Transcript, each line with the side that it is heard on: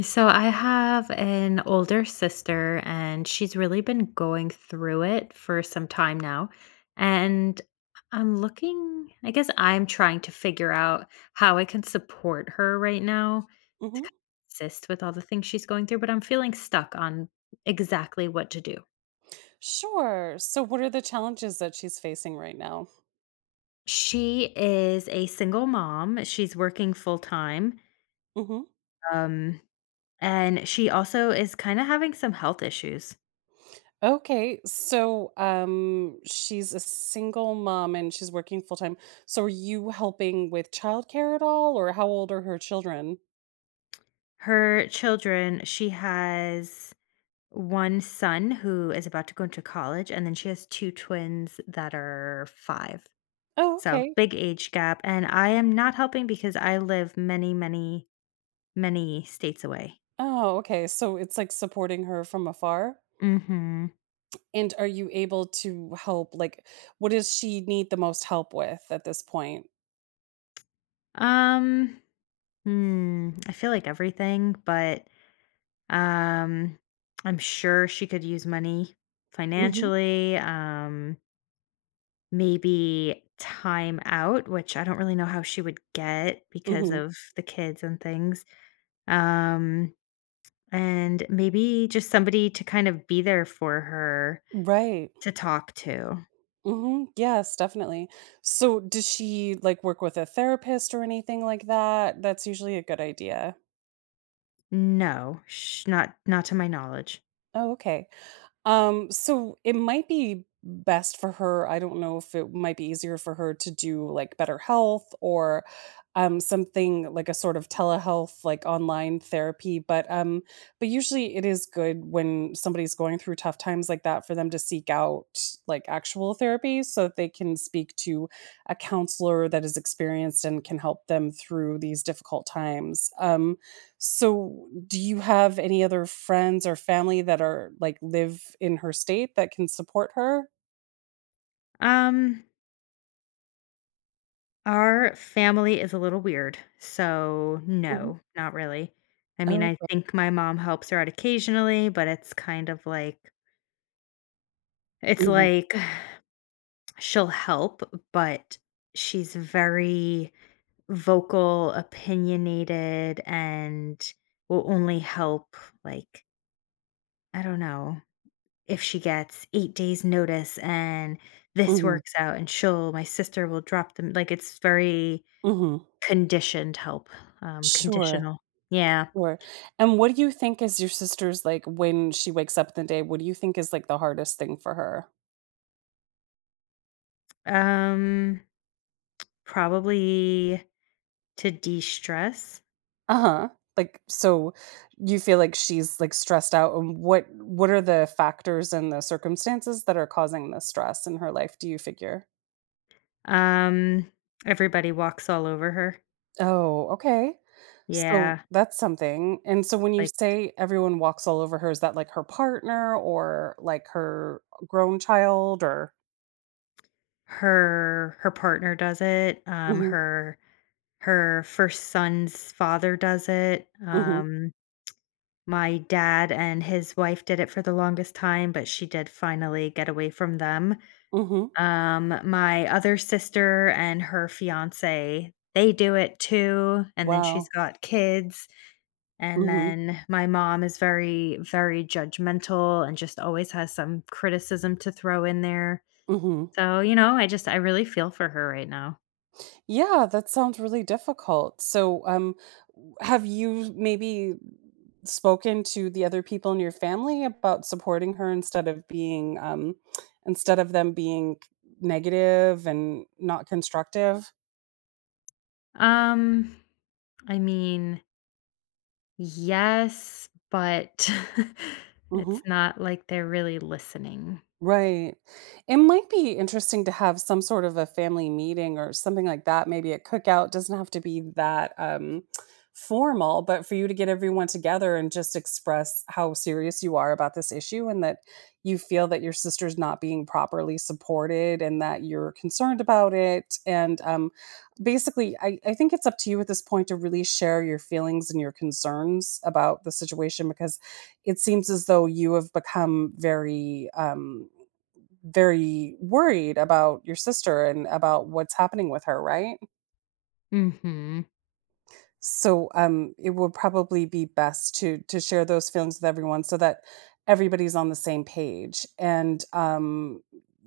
left: So I have an older sister and she's really been going through it for some time now. And I'm looking, I guess I'm trying to figure out how I can support her right now,
right: hmm
left: assist with all the things she's going through, but I'm feeling stuck on exactly what to do.
right: Sure. So, what are the challenges that she's facing right now?
left: She is a single mom. She's working full time.
right: hmm
left: Um, and she also is kind of having some health issues.
right: Okay. So, she's a single mom and she's working full time. So, are you helping with childcare at all, or how old are her children?
left: Her children, she has one son who is about to go into college, and then she has two twins that are five.
right: Oh,
left: So
right: okay.
left: big age gap. And I am not helping because I live many, many, many states away.
right: Oh, okay. So it's like supporting her from afar.
left: Mm-hmm.
right: And are you able to help? Like, what does she need the most help with at this point?
left: Um, I feel like everything, but um I'm sure she could use money
right: hmm
left: financially. Maybe time out, which I don't really know how she would get because
right: hmm
left: of the kids and things. Um And maybe just somebody to kind of be there for her
right: Right.
left: to talk to.
right: Yes, definitely. So, does she like work with a therapist or anything like that? That's usually a good idea.
left: No, not to my knowledge.
right: Oh, okay. So it might be best for her. I don't know if it might be easier for her to do like Better Health or something like a sort of telehealth like online therapy, but usually it is good when somebody's going through tough times like that for them to seek out like actual therapy so that they can speak to a counselor that is experienced and can help them through these difficult times. So do you have any other friends or family that are like live in her state that can support her?
left: Um, our family is a little weird, so
right: Mhm.
left: no, not really. I mean,
right: Oh,
left: I think my mom helps her out occasionally, but it's kind of like it's
right: mhm,
left: like she'll help, but she's very vocal, opinionated, and will only help, like, I don't know, if she gets 8 days notice and this
right: mhm,
left: works out and she'll my sister will drop them. Like, it's very
right: mhm.
left: conditioned help,
right: Sure,
left: conditional. Yeah.
right: sure. And what do you think is your sister's like, when she wakes up in the day, what do you think is like the hardest thing for her?
left: Um, probably to de-stress.
right: Uh-huh. Like, so you feel like she's like stressed out and what are the factors and the circumstances that are causing the stress in her life, do you figure?
left: Um, everybody walks all over her.
right: Oh, okay. So
left: Yeah,
right: that's something. And so when you
left: like,
right: say everyone walks all over her, is that like her partner or like her grown child or—
left: her partner does it,
right: Mhm.
left: her 1st son's father does it,
right: Mhm.
left: um. My dad and his wife did it for the longest time, but she did finally get away from them.
right: Mhm.
left: My other sister and her fiancé, they do it too, and then she's
right: Wow.
left: got kids, and
right: Mhm.
left: then my mom is very, very judgmental and just always has some criticism to throw in there.
right: Mhm.
left: So, you know, I really feel for her right now.
right: Yeah, that sounds really difficult. So have you maybe spoken to the other people in your family about supporting her instead of being instead of them being negative and not constructive?
left: Um, I mean, yes, but
right: Mhm.
left: it's not like they're really listening.
right: Right. It might be interesting to have some sort of a family meeting or something like that. Maybe a cookout. Doesn't have to be that formal, but for you to get everyone together and just express how serious you are about this issue and that you feel that your sister's not being properly supported and that you're concerned about it. And basically, I think it's up to you at this point to really share your feelings and your concerns about the situation, because it seems as though you have become very very worried about your sister and about what's happening with her, right?
left: Mhm,
right: So, it would probably be best to share those feelings with everyone so that everybody's on the same page, and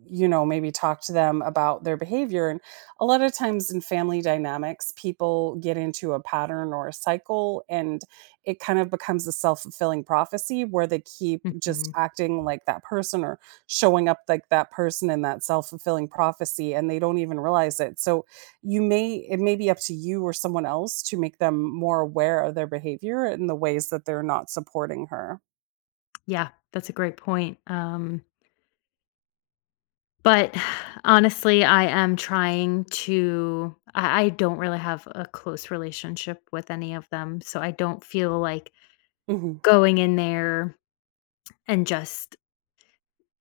right: you know, maybe talk to them about their behavior. And a lot of times in family dynamics, people get into a pattern or a cycle, and it kind of becomes a self-fulfilling prophecy where they keep just
left: mhm.
right: acting like that person or showing up like that person in that self-fulfilling prophecy, and they don't even realize it. So you may it may be up to you or someone else to make them more aware of their behavior and the ways that they're not supporting her.
left: Yeah, that's a great point, but honestly, I am trying to I don't really have a close relationship with any of them, so I don't feel like
right: Mhm.
left: going in there and just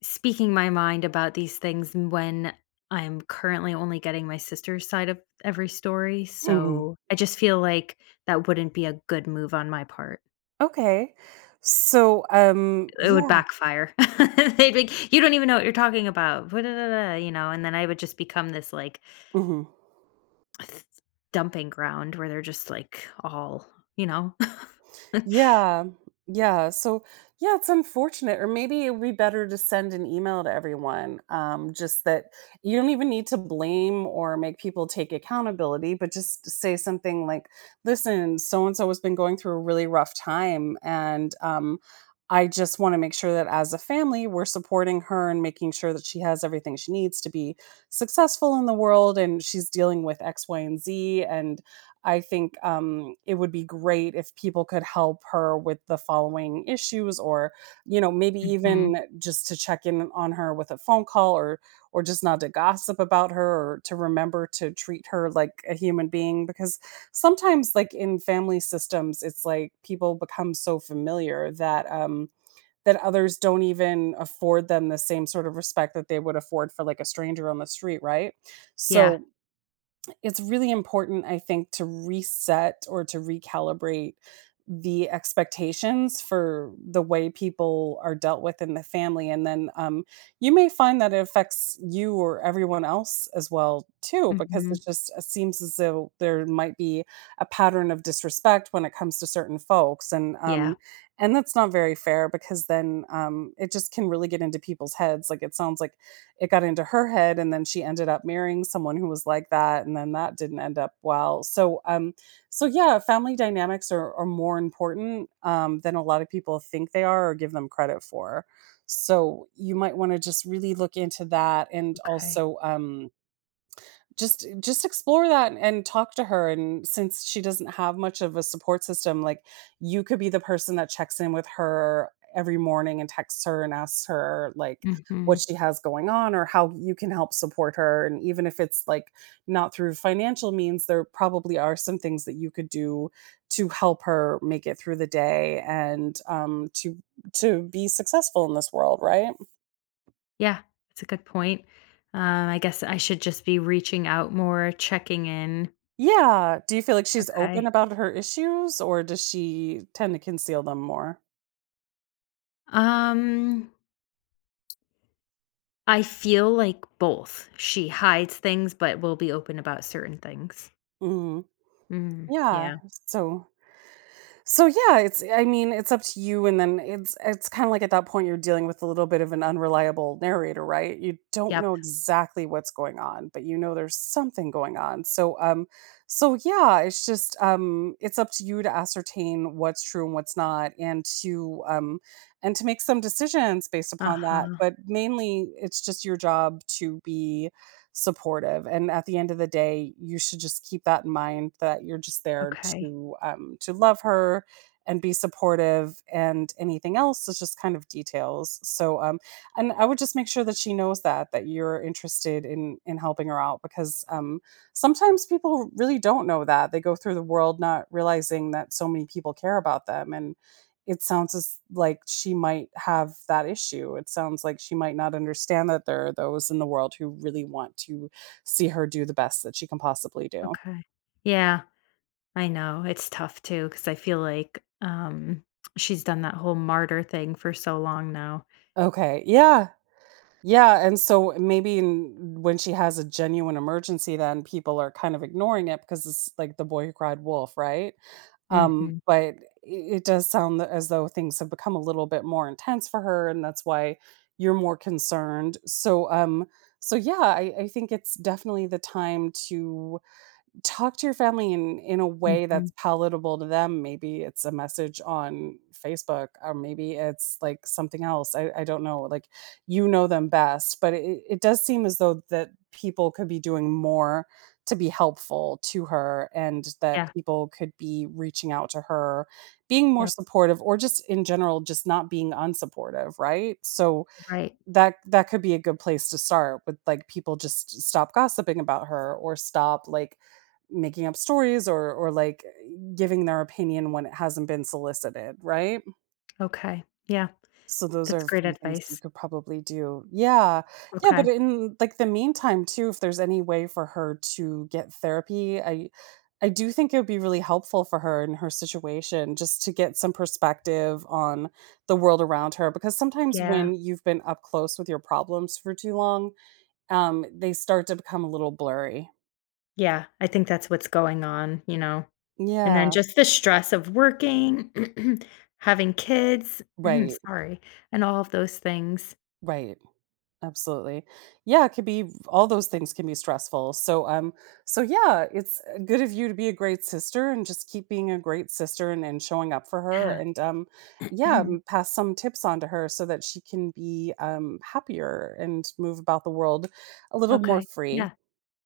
left: speaking my mind about these things when I'm currently only getting my sister's side of every story,
right: Mhm.
left: so I just feel like that wouldn't be a good move on my part.
right: Okay. So,
left: It would
right: yeah.
left: backfire. They'd be like, "You don't even know what you're talking about." Blah, blah, blah, blah. You know, and then I would just become this, like,
right: Mhm.
left: th- dumping ground where they're just, like, all, you know?
right: Yeah. Yeah. So, yeah, it's unfortunate. Or maybe it would be better to send an email to everyone. Just that you don't even need to blame or make people take accountability, but just say something like, "Listen, so and so has been going through a really rough time. And I just want to make sure that as a family, we're supporting her and making sure that she has everything she needs to be successful in the world. And she's dealing with X, Y, and Z. And I think, it would be great if people could help her with the following issues, or you know, maybe even
left: Mhm.
right: just to check in on her with a phone call, or just not to gossip about her, or to remember to treat her like a human being." Because sometimes, like in family systems, it's like people become so familiar that that others don't even afford them the same sort of respect that they would afford for like a stranger on the street, right?
left: Yeah.
right: So it's really important, I think, to reset or to recalibrate the expectations for the way people are dealt with in the family. And then you may find that it affects you or everyone else as well, too, because
left: Mhm.
right: it just seems as though there might be a pattern of disrespect when it comes to certain folks.
left: Yeah,
right: And that's not very fair, because then, it just can really get into people's heads. Like, it sounds like it got into her head and then she ended up marrying someone who was like that, and then that didn't end up well. So yeah, family dynamics are more important than a lot of people think they are or give them credit for. So you might want to just really look into that, and
left: okay.
right: also just explore that and talk to her. And since she doesn't have much of a support system, like, you could be the person that checks in with her every morning and texts her and asks her, like,
left: Mhm.
right: what she has going on or how you can help support her. And even if it's, like, not through financial means, there probably are some things that you could do to help her make it through the day, and, to be successful in this world, right?
left: Yeah, that's a good point. I guess I should just be reaching out more, checking in.
right: Yeah, do you feel like she's open
left: Okay.
right: about her issues, or does she tend to conceal them more?
left: Um, I feel like both. She hides things, but will be open about certain things.
right: Mhm,
left: Mm,
right: yeah,
left: yeah.
right: so So yeah, it's— I mean, it's up to you. And then it's kind of like at that point you're dealing with a little bit of an unreliable narrator, right? You don't
left: Yep.
right: know exactly what's going on, but you know there's something going on. So yeah, it's just it's up to you to ascertain what's true and what's not, and to and to make some decisions based upon that.
left: Uh-huh.
right: But mainly it's just your job to be supportive, and at the end of the day you should just keep that in mind, that you're just there
left: Okay.
right: to love her and be supportive, and anything else is just kind of details. So and I would just make sure that she knows that, that you're interested in helping her out. Because sometimes people really don't know that they go through the world not realizing that so many people care about them, and it sounds as like she might have that issue. It sounds like she might not understand that there are those in the world who really want to see her do the best that she can possibly do.
left: Okay. Yeah, I know. It's tough too because I feel like, she's done that whole martyr thing for so long now.
right: Okay. Yeah. Yeah, and so maybe when she has a genuine emergency, then people are kind of ignoring it because it's like the boy who cried wolf, right?
left: Mhm.
right: But it does sound as though things have become a little bit more intense for her, and that's why you're more concerned. So, so yeah, I think it's definitely the time to talk to your family in a way
left: Mhm.
right: that's palatable to them. Maybe it's a message on Facebook, or maybe it's like something else. I don't know. Like, you know them best, but it does seem as though that people could be doing more to be helpful to her, and that
left: Yeah.
right: people could be reaching out to her, being more
left: Yep.
right: supportive, or just in general, just not being unsupportive, right? So
left: Right.
right: that that could be a good place to start, with like people just stop gossiping about her, or stop like making up stories, or like giving their opinion when it hasn't been solicited, right?
left: Okay. Yeah.
right: So those are
left: That's
right: a
left: great
right: few things you
left: advice.
right: could probably do. Yeah. Yeah, but
left: Okay.
right: in like the meantime too, if there's any way for her to get therapy, I do think it would be really helpful for her in her situation just to get some perspective on the world around her, because sometimes
left: Yeah.
right: when you've been up close with your problems for too long, they start to become a little blurry.
left: Yeah. I think that's what's going on, you know? And then
right: Yeah.
left: just the stress of working, having kids,
right: Right.
left: sorry, and all of those things.
right: Right. Absolutely. Yeah, it could be all— those things can be stressful. So yeah, it's good of you to be a great sister and just keep being a great sister, and and showing up for her.
left: Yeah.
right: And yeah, pass some tips on to her so that she can be happier and move about the world a little more
left: Okay.
right: free.
left: Yeah.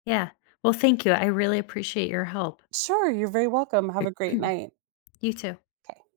left: Yeah. Well, thank you. I really appreciate your help.
right: Sure, you're very welcome. Have a great night.
left: You too.
right: Okay.